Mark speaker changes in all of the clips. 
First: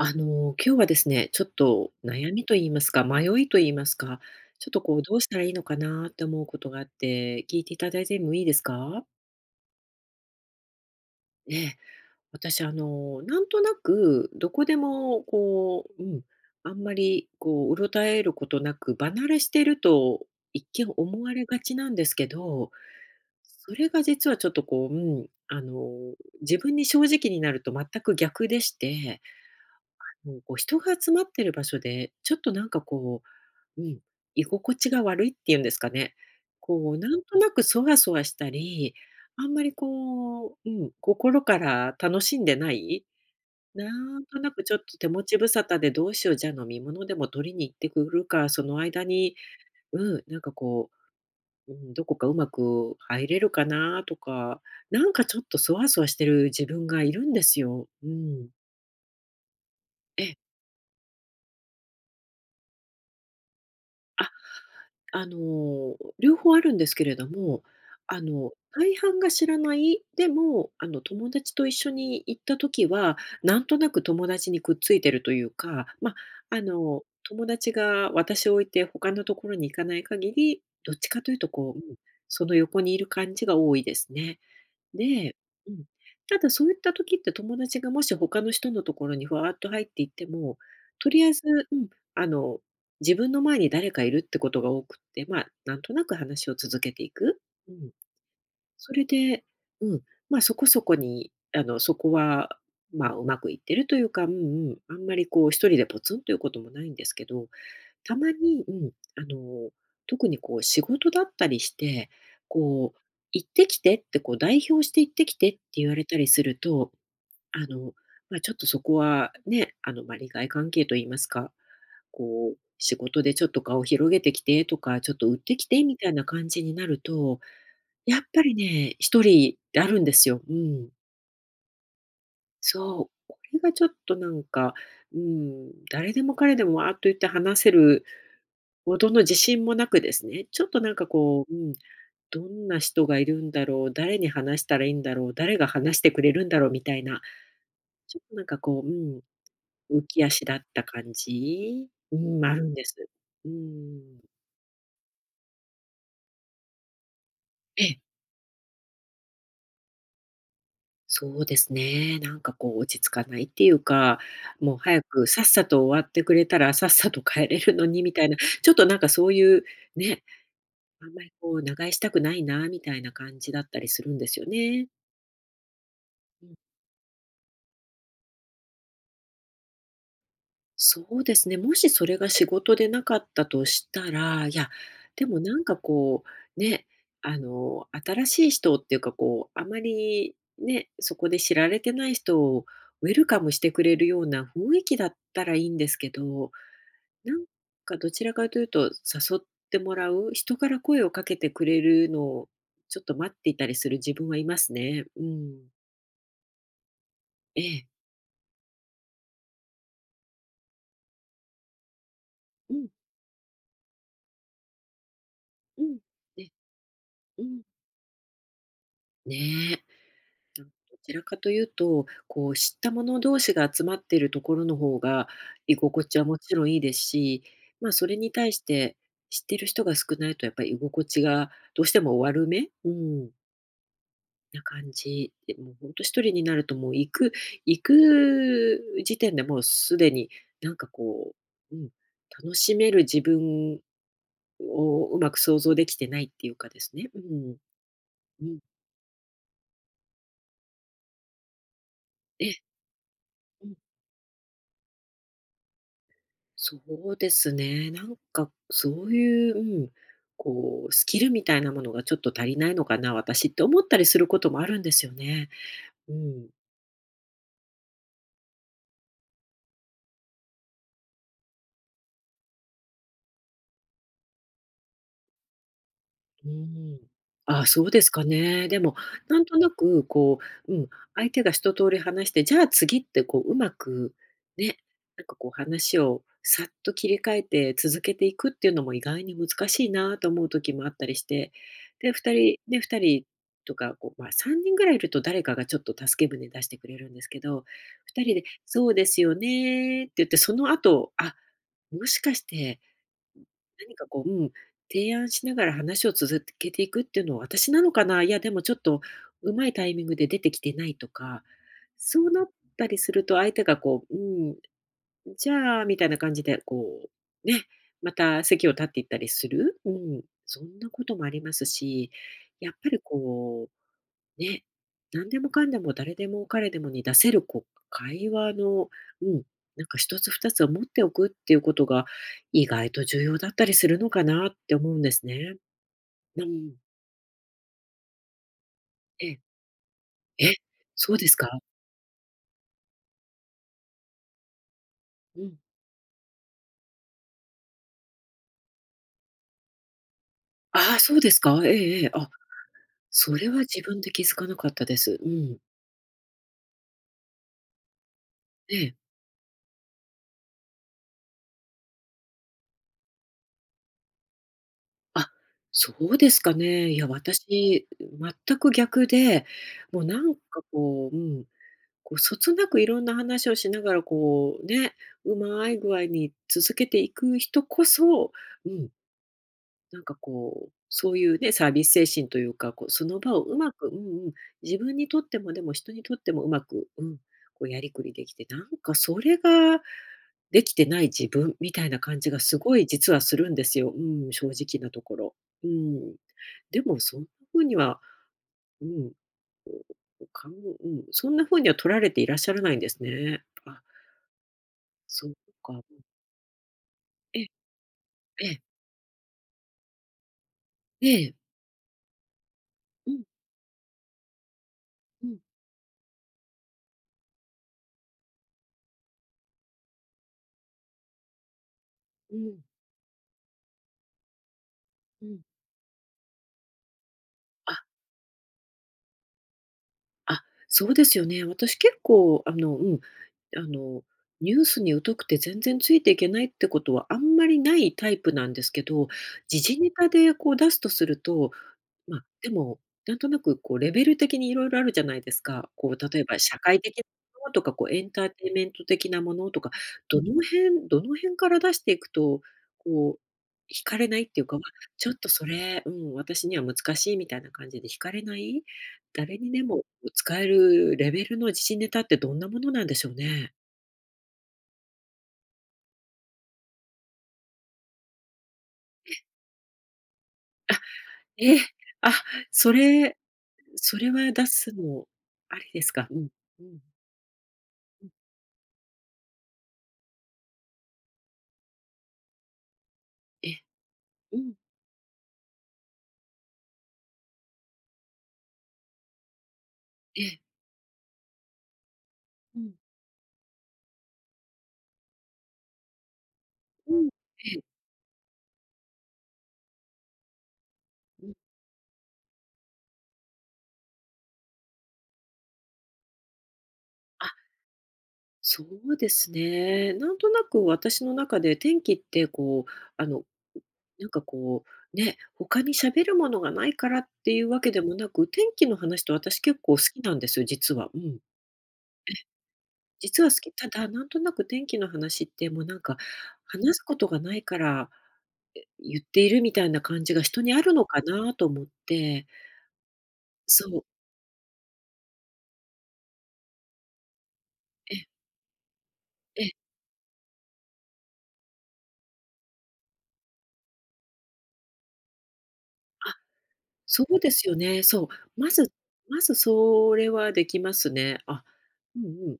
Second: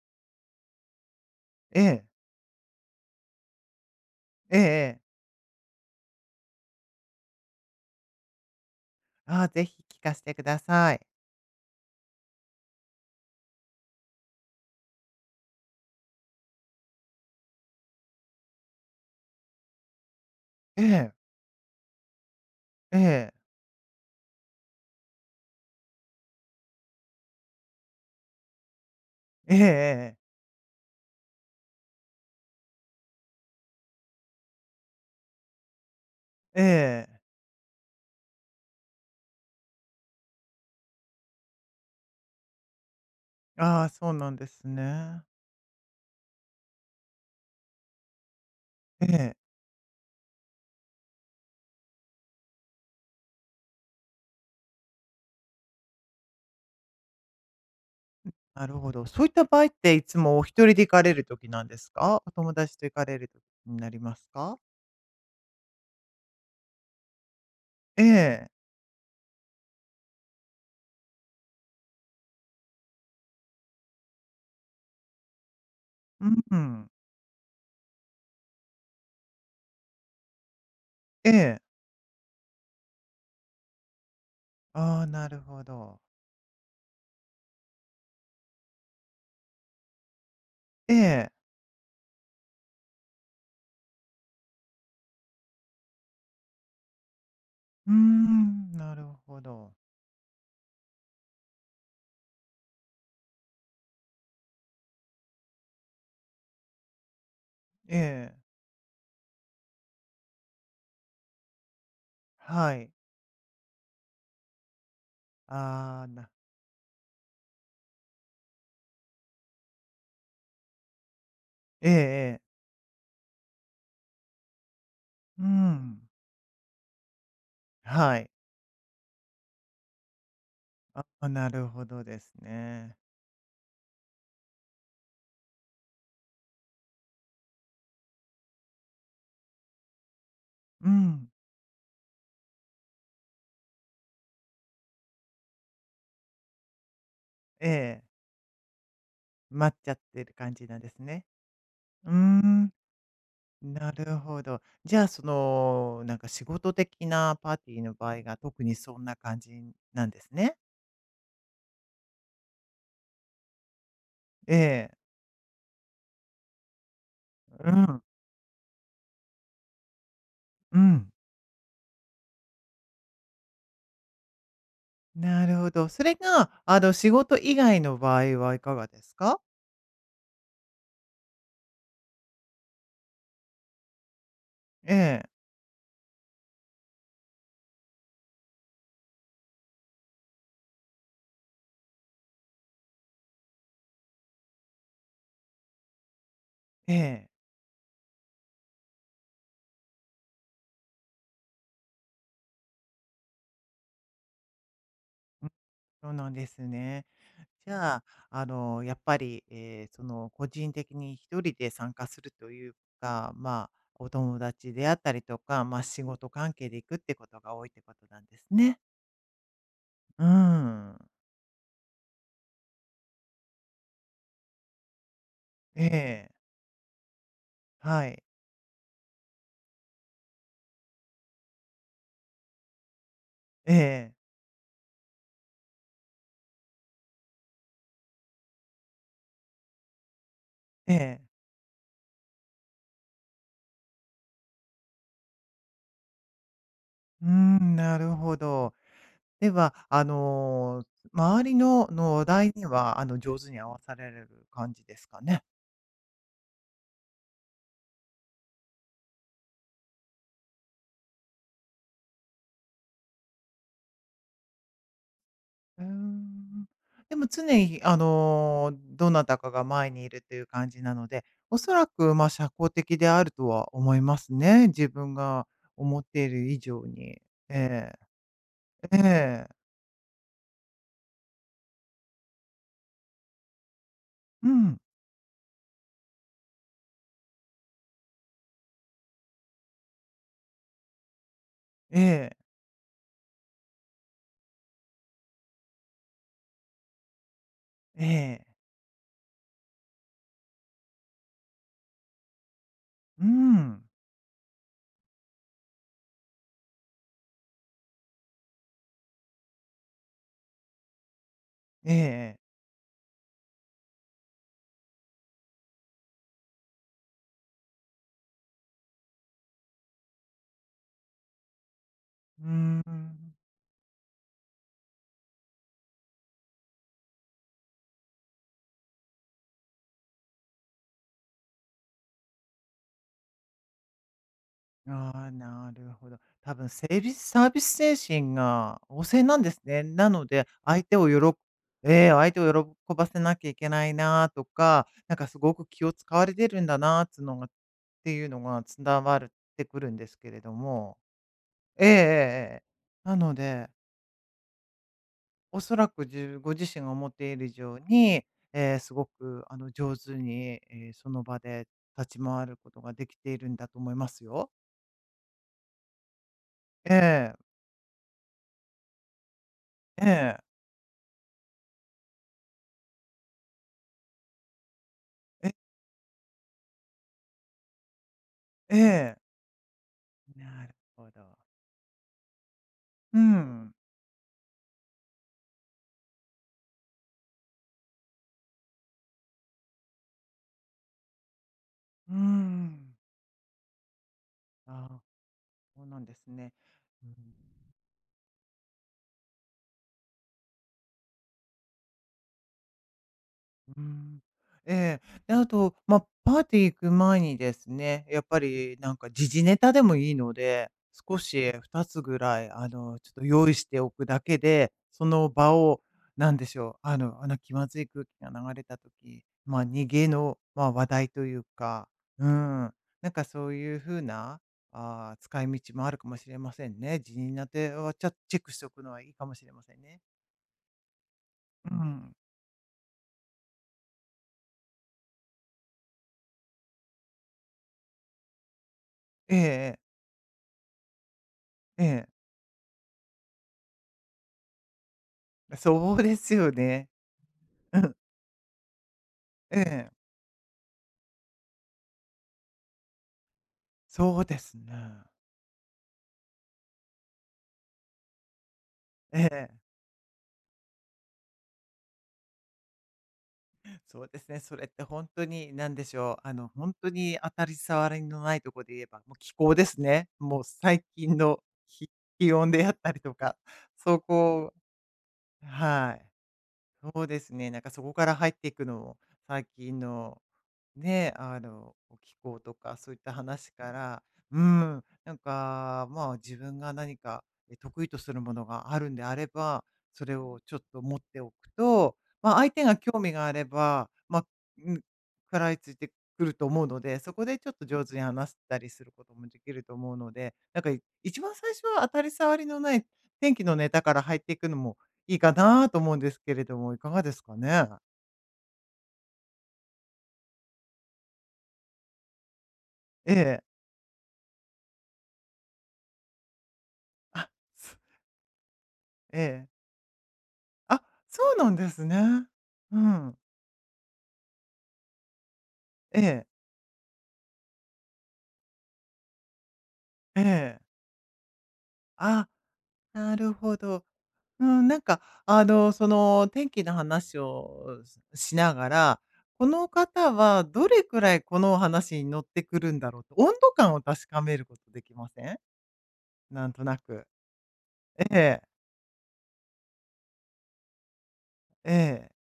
Speaker 1: 今日はですね、ちょっ
Speaker 2: え
Speaker 1: と
Speaker 2: え、
Speaker 1: 悩みと言いますか、迷いと言いますか、
Speaker 2: ええ
Speaker 1: ちょっとこ
Speaker 2: ええ。
Speaker 1: う、どうしたらいいのかなって思うことがあって、聞いていただいてもいいですか？
Speaker 2: ああ、ぜひ聞かせてください。
Speaker 1: ええ、私なんとなくどこでもこう、あんまりこう、うろたえることなく離れしてると一
Speaker 2: え
Speaker 1: 見
Speaker 2: え、
Speaker 1: 思われがちなんですけど、
Speaker 2: ええ、
Speaker 1: それが実はちょっとこう、自分に正直になると全く逆でして、
Speaker 2: ええええ、
Speaker 1: もうこう、人が集まってる場所で、ちょっとなんかこううん、居心地が悪いっていうんですかね。こう、
Speaker 2: え
Speaker 1: な
Speaker 2: え。
Speaker 1: んとなくそわそわしたり、あんまりこう、心から楽しんでない、
Speaker 2: あ
Speaker 1: な
Speaker 2: あ、そう
Speaker 1: ん
Speaker 2: なん
Speaker 1: と
Speaker 2: で
Speaker 1: なく
Speaker 2: す
Speaker 1: ちょっと手
Speaker 2: ね。
Speaker 1: 持ち無沙汰でどうしよう、じゃあ飲み物でも取りに行ってくるか、その間
Speaker 2: え
Speaker 1: に、
Speaker 2: え、
Speaker 1: うん、なんかこう、うん、どこかうまく入れるかなとか、なんかちょっとそわそわしてる自分がいるんですよ。うん。
Speaker 2: なるほど。そういった場合って、いつ
Speaker 1: ええ。
Speaker 2: もお一人で行かれる時なんですか？お友達と行かれる時になります
Speaker 1: あ、
Speaker 2: か？
Speaker 1: 両方あるんですけれども、
Speaker 2: ええ、
Speaker 1: 大半が知らない、でも、友達と一緒に行った時は、なんとなく友達にくっついてるというか、
Speaker 2: うん、
Speaker 1: 友達が私を置いて他のところに行かない限り、どっちか
Speaker 2: え
Speaker 1: というと
Speaker 2: え。
Speaker 1: こう、その横にいる感じが多いですね。
Speaker 2: ああ、な
Speaker 1: で、
Speaker 2: るほ
Speaker 1: うん。
Speaker 2: ど。
Speaker 1: ただそういった時って友達がもし他の人のところにふわっと入っていっても、
Speaker 2: え
Speaker 1: とりあ
Speaker 2: え、
Speaker 1: えず、うん、あの、自分の前に誰かいるってことが多くって、まあ、なんとなく話を続けていく。うん。
Speaker 2: うーん、
Speaker 1: そ
Speaker 2: なる
Speaker 1: れ
Speaker 2: ほ
Speaker 1: で、
Speaker 2: ど。
Speaker 1: うん、まあ、そこそこに、そこは、まあ、うまくいってるというか、うん、あんまりこう、一人でポツンということもないんですけど、
Speaker 2: え
Speaker 1: たま
Speaker 2: え、
Speaker 1: に、あの、特にこう仕事だったりして、
Speaker 2: はい。
Speaker 1: こう「行ってきて」って、こう代表して「行ってきて」って言わ
Speaker 2: あ
Speaker 1: れ
Speaker 2: あ、
Speaker 1: たり
Speaker 2: な
Speaker 1: すると、あの、まあ、ちょっとそこはね、まあ、利害関係と言いますか、
Speaker 2: ええ。
Speaker 1: こう「仕事でちょっと顔を広げてきて」とか「ちょっと売っ
Speaker 2: う
Speaker 1: てきて」み
Speaker 2: ん、
Speaker 1: たいな感じになると、や
Speaker 2: は
Speaker 1: っ
Speaker 2: い。
Speaker 1: ぱりね、一人あるんですよ。うん。
Speaker 2: ああ、なるほどですね。
Speaker 1: そう、これがちょっとなんか、うん、誰でも彼でもわーっと言って話せるほどの自信もなくですね、ちょっと
Speaker 2: う
Speaker 1: なんか
Speaker 2: ん、
Speaker 1: こう、どんな人がいるんだろう、誰に話したらいいんだろう、誰が話してくれるんだろうみたいな、
Speaker 2: ええ、
Speaker 1: ちょっとなんかこう、
Speaker 2: 待っちゃっ
Speaker 1: ん、浮き
Speaker 2: てる
Speaker 1: 足
Speaker 2: 感
Speaker 1: だっ
Speaker 2: じなん
Speaker 1: た
Speaker 2: です
Speaker 1: 感
Speaker 2: ね。
Speaker 1: じ、
Speaker 2: うー
Speaker 1: うん、ある
Speaker 2: ん、
Speaker 1: んです。う
Speaker 2: なる
Speaker 1: ん。
Speaker 2: ほど。じゃあ、なんか仕事的なパーティー
Speaker 1: え
Speaker 2: の
Speaker 1: え、
Speaker 2: 場合が特にそんな感じなんですね。
Speaker 1: そうですね。なんかこう落ち着かないっていうか、
Speaker 2: え
Speaker 1: もう
Speaker 2: え、
Speaker 1: 早くさっさと終わってくれたらさっさと帰れ
Speaker 2: う
Speaker 1: るのに
Speaker 2: ん、
Speaker 1: みたいな、ちょっとなんかそういうね、
Speaker 2: う
Speaker 1: あ
Speaker 2: ん。
Speaker 1: んまりこう長居したくないなみたいな感じだったりするんですよね。
Speaker 2: なるほど。それが、仕事以外の場合はいかがですか？
Speaker 1: そうですね、もしそれが仕事でなかったとしたら、いや、
Speaker 2: え
Speaker 1: で
Speaker 2: え、
Speaker 1: もなんかこう、ね、新しい人っていうかこう、あまりね、そこで知られてない人をウェルカムしてくれるような雰囲気だったらいいんですけど、
Speaker 2: ええ、
Speaker 1: なんかどちらかというと誘ってもらう、人から声をかけてくれるのをちょっと待っていたりする自分はいますね。う
Speaker 2: うん、
Speaker 1: ん。
Speaker 2: そうなんですね。
Speaker 1: え
Speaker 2: じ
Speaker 1: え。
Speaker 2: ゃあ、やっぱり、個人的に一人で参加するとい
Speaker 1: う
Speaker 2: う
Speaker 1: ん、
Speaker 2: か、まあ、お友達であったりとか、ま
Speaker 1: う
Speaker 2: あ、
Speaker 1: ん。
Speaker 2: 仕事
Speaker 1: ね、
Speaker 2: 関係で行くってこと
Speaker 1: う
Speaker 2: が
Speaker 1: ん。
Speaker 2: 多いってことなんですね。
Speaker 1: ねえ。
Speaker 2: う
Speaker 1: うん、ど
Speaker 2: ん。
Speaker 1: ちらかというと、こう知った者同士が集まっているところの方が居心地は
Speaker 2: ええ
Speaker 1: もちろんいいですし、まあ、
Speaker 2: は
Speaker 1: それ
Speaker 2: い。
Speaker 1: に対して知ってる人が少ないとやっぱり居心地がどうしても悪め、
Speaker 2: ええ
Speaker 1: な感じで、もう本当一人になるともう行く時点でもうすでになんか
Speaker 2: ええ
Speaker 1: こう、楽しめる自分をうまく想像できてないっていうかですね。う
Speaker 2: うー
Speaker 1: ん、
Speaker 2: ん、なるほ
Speaker 1: うん、
Speaker 2: ど。では、周りの、の話
Speaker 1: え
Speaker 2: 題には、上手に合わされる感じですかね。
Speaker 1: そうですね。なんかそういう、こうスキルみたいなものがちょっと足りないのかな、私って思ったりすることもあるんですよね。
Speaker 2: うー
Speaker 1: うん。
Speaker 2: ん。でも常に、どなたかが前にいるという感じなので、おそらく、まあ、社交的であるとは思いますね。自分が思ってい
Speaker 1: う
Speaker 2: る以上
Speaker 1: ん。
Speaker 2: に。
Speaker 1: あ、そう
Speaker 2: え
Speaker 1: ですかね。で
Speaker 2: え、
Speaker 1: も、
Speaker 2: え
Speaker 1: なん
Speaker 2: え、
Speaker 1: となくこう、相手が一通り話して、じゃあ次ってこう、うまく
Speaker 2: う
Speaker 1: ね、
Speaker 2: ん、
Speaker 1: なんかこう話をさっと切り替えて続けていくっていうのも意外に難しいなと思う時もあったりして、
Speaker 2: え
Speaker 1: で、2
Speaker 2: え、
Speaker 1: 人ね、2人とか、こう、まあ、3人ぐらいいると誰かがちょっと助け舟出してくれるんですけど、
Speaker 2: え
Speaker 1: 2人で
Speaker 2: え、
Speaker 1: 「そうですよね」って言って、その後、あ、もしかして
Speaker 2: うん、
Speaker 1: 何かこう、提案しながら話を続けていくっていうのは私なのかな、いやでもちょっとうまいタイミングで出てきてないとか、
Speaker 2: え
Speaker 1: そう
Speaker 2: え、
Speaker 1: なったりすると相手がこう、じゃあみたいな感じでこう、ね、また席を立っていったりする、そんなこともありますし、
Speaker 2: うー
Speaker 1: やっぱり
Speaker 2: ん。
Speaker 1: こうね、何でもかんでも誰でも彼でもに出せるこう会話の、うん、なんか一つ二つを持っておくっていうことが意外と重要だったりするのかなって思うんで
Speaker 2: あ
Speaker 1: す
Speaker 2: あ、
Speaker 1: ね。
Speaker 2: なるほど。
Speaker 1: う
Speaker 2: 多分
Speaker 1: ん。
Speaker 2: セービスサービス精神が旺盛
Speaker 1: え
Speaker 2: な
Speaker 1: え。
Speaker 2: んですね。なので、
Speaker 1: え、
Speaker 2: 相手を
Speaker 1: そ
Speaker 2: 喜
Speaker 1: うです
Speaker 2: ぶ
Speaker 1: か？
Speaker 2: えー相手を喜ばせなきゃいけないなとか、なんかす
Speaker 1: う
Speaker 2: ご
Speaker 1: ん。
Speaker 2: く気を使われてるんだなつのがっていうのが伝わってくるんですけれど
Speaker 1: あ
Speaker 2: も。
Speaker 1: あ、そうですか？え
Speaker 2: ええ
Speaker 1: え
Speaker 2: ええ
Speaker 1: ええ。あ、
Speaker 2: ええ。なの
Speaker 1: それは
Speaker 2: で、
Speaker 1: 自分で気づかなかったです。うん。
Speaker 2: おそらくじご自身が思っている以上に、え
Speaker 1: え
Speaker 2: ー
Speaker 1: え。
Speaker 2: すごくあの上手に、えーその場で立ち回ることができているんだと思いますよ。
Speaker 1: あ、そうですかね。
Speaker 2: え
Speaker 1: いや、
Speaker 2: え、
Speaker 1: 私、全く逆で、もう
Speaker 2: え
Speaker 1: なん
Speaker 2: え、
Speaker 1: かこう、こう、そつなくいろんな話をしながら、こう、ね、う
Speaker 2: え
Speaker 1: まい具合に続けていく人こそ、う
Speaker 2: え
Speaker 1: ん、
Speaker 2: え。
Speaker 1: なんかこ
Speaker 2: な
Speaker 1: う、
Speaker 2: るほ
Speaker 1: そうい
Speaker 2: ど。
Speaker 1: うね、サービス精神というか、こう、そ
Speaker 2: う
Speaker 1: の場をうま
Speaker 2: ん。
Speaker 1: く、自分にとっても、でも人にとってもうまく、こうやりくりできて、なんかそれができてない自分みたいな
Speaker 2: うー
Speaker 1: 感じがすごい
Speaker 2: ん。
Speaker 1: 実はするんですよ。うん、正直
Speaker 2: あ
Speaker 1: なと
Speaker 2: あ、
Speaker 1: ころ。う
Speaker 2: そうな
Speaker 1: ん。
Speaker 2: んですね。
Speaker 1: でも
Speaker 2: うん。
Speaker 1: そんな風には、うん、かんうん、そんな風には取られていらっしゃらないんですね。あ、
Speaker 2: うん。ええ。
Speaker 1: そう
Speaker 2: で、あ
Speaker 1: か、
Speaker 2: と、
Speaker 1: うん。
Speaker 2: まあ、パーティー行く前に
Speaker 1: ええ、
Speaker 2: ですね、やっぱ
Speaker 1: ええ、
Speaker 2: りなんか時事ネタでもいいので、少し2つぐらい、ち
Speaker 1: う
Speaker 2: ょっ
Speaker 1: ん、
Speaker 2: と用意しておくだけで、そ
Speaker 1: う
Speaker 2: の
Speaker 1: ん、
Speaker 2: 場を、なんでしょう、あの、気まずい空気が流れた時、まあ、逃げの、まあ、話題というか、うん、
Speaker 1: うん、
Speaker 2: なんかそういう風な、あー
Speaker 1: うん。
Speaker 2: 使い道もあるかもしれませんね。時事ネタ
Speaker 1: あ、
Speaker 2: はちょっとチェックしておくのはいいかもしれませんね。
Speaker 1: あ、そうですよね。
Speaker 2: う
Speaker 1: 私結
Speaker 2: ん。
Speaker 1: 構あの、ニュースに疎くて全然ついていけないってことはあんまりないタイプなんですけど、
Speaker 2: ええ
Speaker 1: 時
Speaker 2: ええ。
Speaker 1: 事ネタでこう出すとすると、
Speaker 2: ええ。
Speaker 1: まあ、でも、なんとなくこうレベル的にいろいろあるじゃないですか。こ
Speaker 2: そう
Speaker 1: う
Speaker 2: で
Speaker 1: 例え
Speaker 2: す
Speaker 1: ば
Speaker 2: よ
Speaker 1: 社会
Speaker 2: ね。
Speaker 1: 的なものとか、
Speaker 2: う
Speaker 1: こう
Speaker 2: ん、
Speaker 1: エンターテインメント的なもの
Speaker 2: え
Speaker 1: とか、
Speaker 2: え、
Speaker 1: どの辺どの辺から出していくと、こう惹かれな
Speaker 2: そ
Speaker 1: い
Speaker 2: う
Speaker 1: っ
Speaker 2: で
Speaker 1: ていうか、
Speaker 2: す
Speaker 1: まあ、
Speaker 2: ね。
Speaker 1: ちょっとそれ、私には難しいみたいな感じで惹かれない、
Speaker 2: え
Speaker 1: 誰に
Speaker 2: え、
Speaker 1: でも使えるレベルの時事ネタってどんなものなんでしょうね？
Speaker 2: そうですね。それって本当に何でしょう、本当に当たり障りのないところで言えば、もう気候ですね。もう
Speaker 1: あ、
Speaker 2: 最近の
Speaker 1: え
Speaker 2: 気
Speaker 1: あ、
Speaker 2: 気温であ
Speaker 1: そ
Speaker 2: ったりと
Speaker 1: れ
Speaker 2: か、
Speaker 1: そ
Speaker 2: そ
Speaker 1: れは
Speaker 2: こ
Speaker 1: 出
Speaker 2: を
Speaker 1: すのありです
Speaker 2: はい。
Speaker 1: か？うん、うん、
Speaker 2: そうですね、なんかそこか
Speaker 1: うん、
Speaker 2: ら入っていくのも、最近のね、気候とかそういった
Speaker 1: え、
Speaker 2: 話から、
Speaker 1: う
Speaker 2: う
Speaker 1: ん、
Speaker 2: ん、なんか、まあ自分が何かえ得意とするものがあるんであれば、それ
Speaker 1: え、
Speaker 2: をちょっと持っておくと、まあ相
Speaker 1: う
Speaker 2: 手
Speaker 1: ん。
Speaker 2: が興味があれば、まあ、うん、食らいついてくると思うの
Speaker 1: う
Speaker 2: で、
Speaker 1: ん。
Speaker 2: そこでちょっ
Speaker 1: ええ。
Speaker 2: と上手に話したりすることもできると思うので、なんかい一
Speaker 1: う
Speaker 2: 番
Speaker 1: ん。
Speaker 2: 最初は当たり障りのない天気のネタから入っていくのもいいかなと思うんですけれども、いかがです
Speaker 1: あ、
Speaker 2: かね？
Speaker 1: そうですね。なんとなく私の中で天気ってこう、あ
Speaker 2: え
Speaker 1: の、
Speaker 2: え。
Speaker 1: なんかこう、ね、他に喋るものがないからっ
Speaker 2: あ、
Speaker 1: ていうわけ
Speaker 2: す
Speaker 1: でもなく、天気の話って
Speaker 2: え
Speaker 1: 私
Speaker 2: え。
Speaker 1: 結構好きなんですよ、実
Speaker 2: あ、
Speaker 1: は。うん。
Speaker 2: そうなんですね。うん。
Speaker 1: 実は好き。ただ、なんとなく天気の話ってもうなんか、
Speaker 2: ええ、
Speaker 1: 話すことがないから、言っているみたいな感じ
Speaker 2: え
Speaker 1: が人にある
Speaker 2: え。
Speaker 1: のかなと思って。
Speaker 2: あ、なるほ
Speaker 1: そ
Speaker 2: ど。
Speaker 1: う。
Speaker 2: うん、なんか、天気の話を
Speaker 1: ええ、
Speaker 2: ししながら、こ
Speaker 1: あ、
Speaker 2: の方はどれくらいこのお話に乗ってくるんだろうと、温度感を確かめることできません？なんとな
Speaker 1: そ
Speaker 2: く。
Speaker 1: うですよね。そう。
Speaker 2: ええ、
Speaker 1: まずまずそれはできますね。あ、うん
Speaker 2: え
Speaker 1: うん。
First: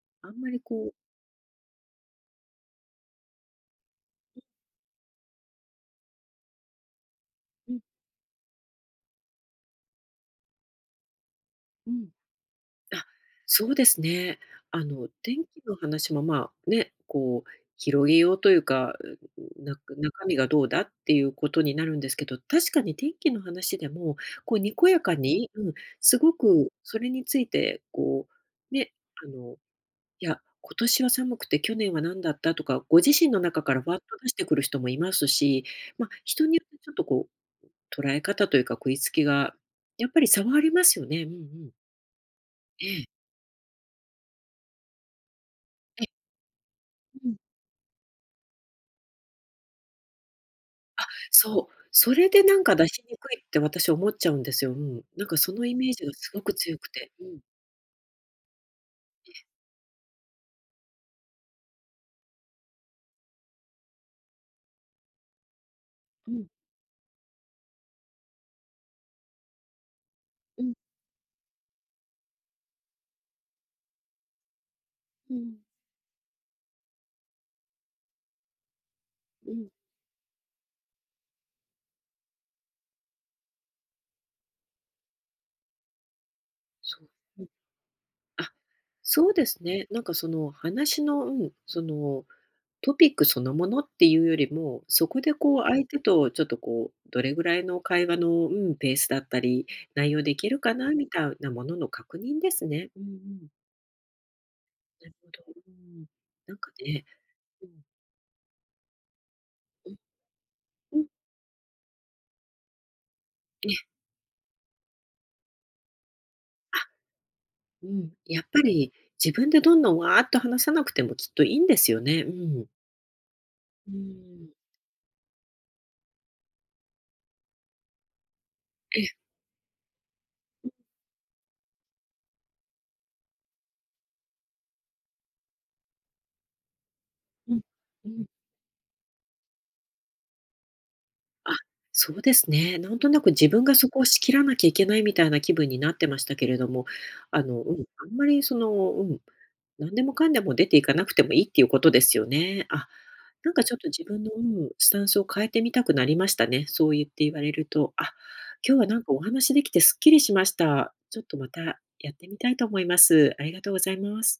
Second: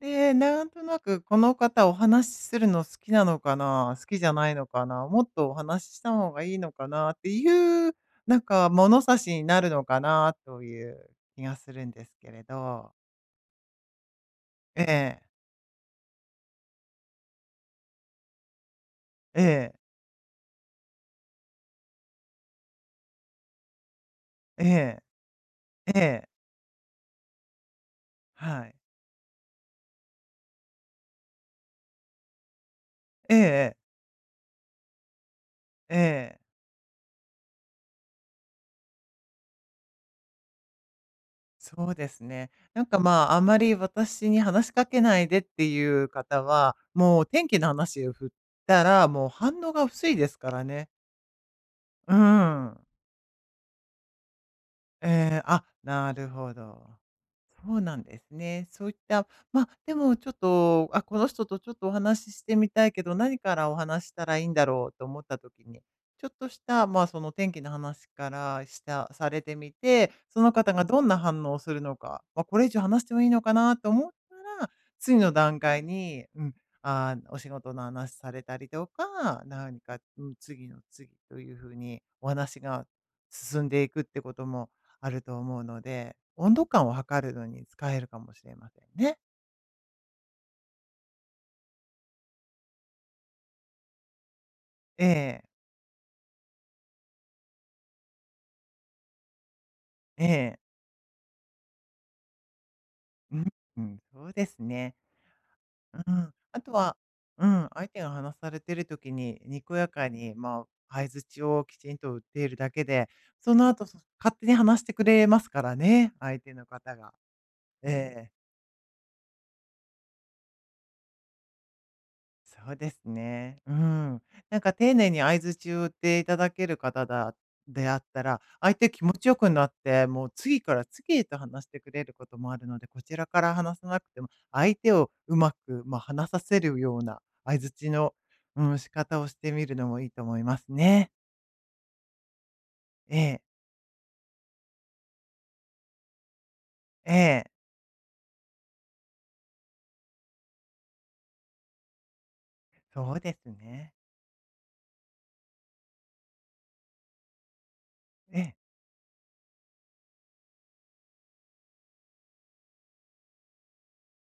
Speaker 2: え。
Speaker 1: あ
Speaker 2: で、
Speaker 1: んまり
Speaker 2: なんと
Speaker 1: こう、
Speaker 2: なくこの方お話しするの好きなのかな、好きじゃないのかな、もっとお話しした方がいいのかなって
Speaker 1: うん
Speaker 2: いう、なんか物差しになるのかなという気がするん
Speaker 1: う
Speaker 2: で
Speaker 1: ん。
Speaker 2: すけれど。
Speaker 1: あ、そうですね。
Speaker 2: ええ、
Speaker 1: 天気の話も、まあ、ね、こう広げようというか、
Speaker 2: え
Speaker 1: う
Speaker 2: え、
Speaker 1: な中身がどうだっていうことになるんですけど、確かに天気の話でも、こう
Speaker 2: え
Speaker 1: にこや
Speaker 2: え、
Speaker 1: かに、
Speaker 2: え
Speaker 1: す
Speaker 2: え、
Speaker 1: ごくそれについてこ
Speaker 2: は
Speaker 1: う、
Speaker 2: い。
Speaker 1: ね、あのいや、今年は寒くて去年は何だったとか、ご自身
Speaker 2: え
Speaker 1: の中か
Speaker 2: え、
Speaker 1: らわっと出してくる人もいますし、
Speaker 2: え
Speaker 1: まあ、
Speaker 2: え、
Speaker 1: 人によってちょっとこう、捉え方というか食いつきが、やっぱり差はありますよね。うんうん。
Speaker 2: そうですね。なん
Speaker 1: え
Speaker 2: か
Speaker 1: え、
Speaker 2: まあ、あまり私に話しかけないでってい
Speaker 1: ええ、
Speaker 2: う方は、もう
Speaker 1: うん。
Speaker 2: 天気の話を振ったら、もう反応が薄いですからね。
Speaker 1: そう、そ
Speaker 2: う
Speaker 1: れでなんか
Speaker 2: ん。
Speaker 1: 出しにくいって私思っちゃうんですよ。うん。
Speaker 2: え
Speaker 1: なんか
Speaker 2: え、
Speaker 1: そ
Speaker 2: あ、
Speaker 1: のイメージが
Speaker 2: なる
Speaker 1: すごく
Speaker 2: ほ
Speaker 1: 強く
Speaker 2: ど。
Speaker 1: て。うん、
Speaker 2: そうなんですね。そういった、まあ、でもちょっと、あ、この人とちょっとお話ししてみたいけど、何からお話したらいいんだろうと思った時に、ちょ
Speaker 1: う
Speaker 2: っ
Speaker 1: ん、
Speaker 2: とした、まあ、その天気の話からしたされてみて、その
Speaker 1: うん、
Speaker 2: 方がどんな反応をするのか、まあ、これ以上話してもいいのかなと思ったら、次の
Speaker 1: うん、
Speaker 2: 段階に、うん、あーお仕事の話されたりとか、
Speaker 1: うん。
Speaker 2: 何か、うん、次の次というふうにお話が進んでいくってこともあると思うので、温度感を
Speaker 1: そう、
Speaker 2: 測る
Speaker 1: う
Speaker 2: の
Speaker 1: ん。
Speaker 2: に使えるかもし
Speaker 1: あ、
Speaker 2: れませんね。
Speaker 1: そうですね。なんかその話の、そのトピックそのものっていうよりも、
Speaker 2: え
Speaker 1: そこで
Speaker 2: え、
Speaker 1: こう相手とちょっとこう、どれぐらいの会話の、ペースだったり、内容
Speaker 2: え
Speaker 1: できる
Speaker 2: え。
Speaker 1: かなみたいなものの確認ですね。うんう
Speaker 2: う
Speaker 1: ん。
Speaker 2: ん、うん、そうですね。
Speaker 1: なるほど。うん。
Speaker 2: うん。
Speaker 1: なん
Speaker 2: あ
Speaker 1: か
Speaker 2: とは、
Speaker 1: ね、
Speaker 2: う
Speaker 1: う
Speaker 2: ん、
Speaker 1: ん、
Speaker 2: 相手が話されてる時に、にこや
Speaker 1: うん、
Speaker 2: かに、まあ、
Speaker 1: うん、
Speaker 2: 相槌をきちんと打っているだけで、その
Speaker 1: え
Speaker 2: 後、そ勝手に話してくれますからね、相手の
Speaker 1: あ、
Speaker 2: 方が。
Speaker 1: うん、
Speaker 2: ええ。
Speaker 1: やっぱり自分でどんどんわーっと話さなくてもきっといいんですよね。うん。
Speaker 2: そうですね。う
Speaker 1: う
Speaker 2: ん。
Speaker 1: ん。
Speaker 2: なんか丁寧に相槌を打っていただける方だであったら、相手
Speaker 1: え
Speaker 2: 気
Speaker 1: え、
Speaker 2: 持ちよくなって、もう次
Speaker 1: うん
Speaker 2: から次へと話してくれることもあるので、こちらから話さなくても、相手をうまく、まあ、話させるような
Speaker 1: う
Speaker 2: 相
Speaker 1: ん。
Speaker 2: 槌
Speaker 1: う
Speaker 2: の、
Speaker 1: ん。
Speaker 2: うん、仕方をしてみるのもいいと思いますね。
Speaker 1: あ、そうですね。なんと
Speaker 2: え
Speaker 1: なく
Speaker 2: え、
Speaker 1: 自分がそこを仕切らなきゃいけないみたいな気分になってましたけれども、
Speaker 2: ええ、
Speaker 1: あんまりその、何でもかんでも出ていかなくてもいいっていうことですよね。あ、
Speaker 2: そうです
Speaker 1: なんかちょっと
Speaker 2: ね。
Speaker 1: 自分の、スタンスを変えてみたくなりましたね。そう言って言われると。あ、
Speaker 2: ええ。
Speaker 1: 今日はなんかお話できてすっきりしました。ちょっとまたやってみたいと思います。ありがとうございます。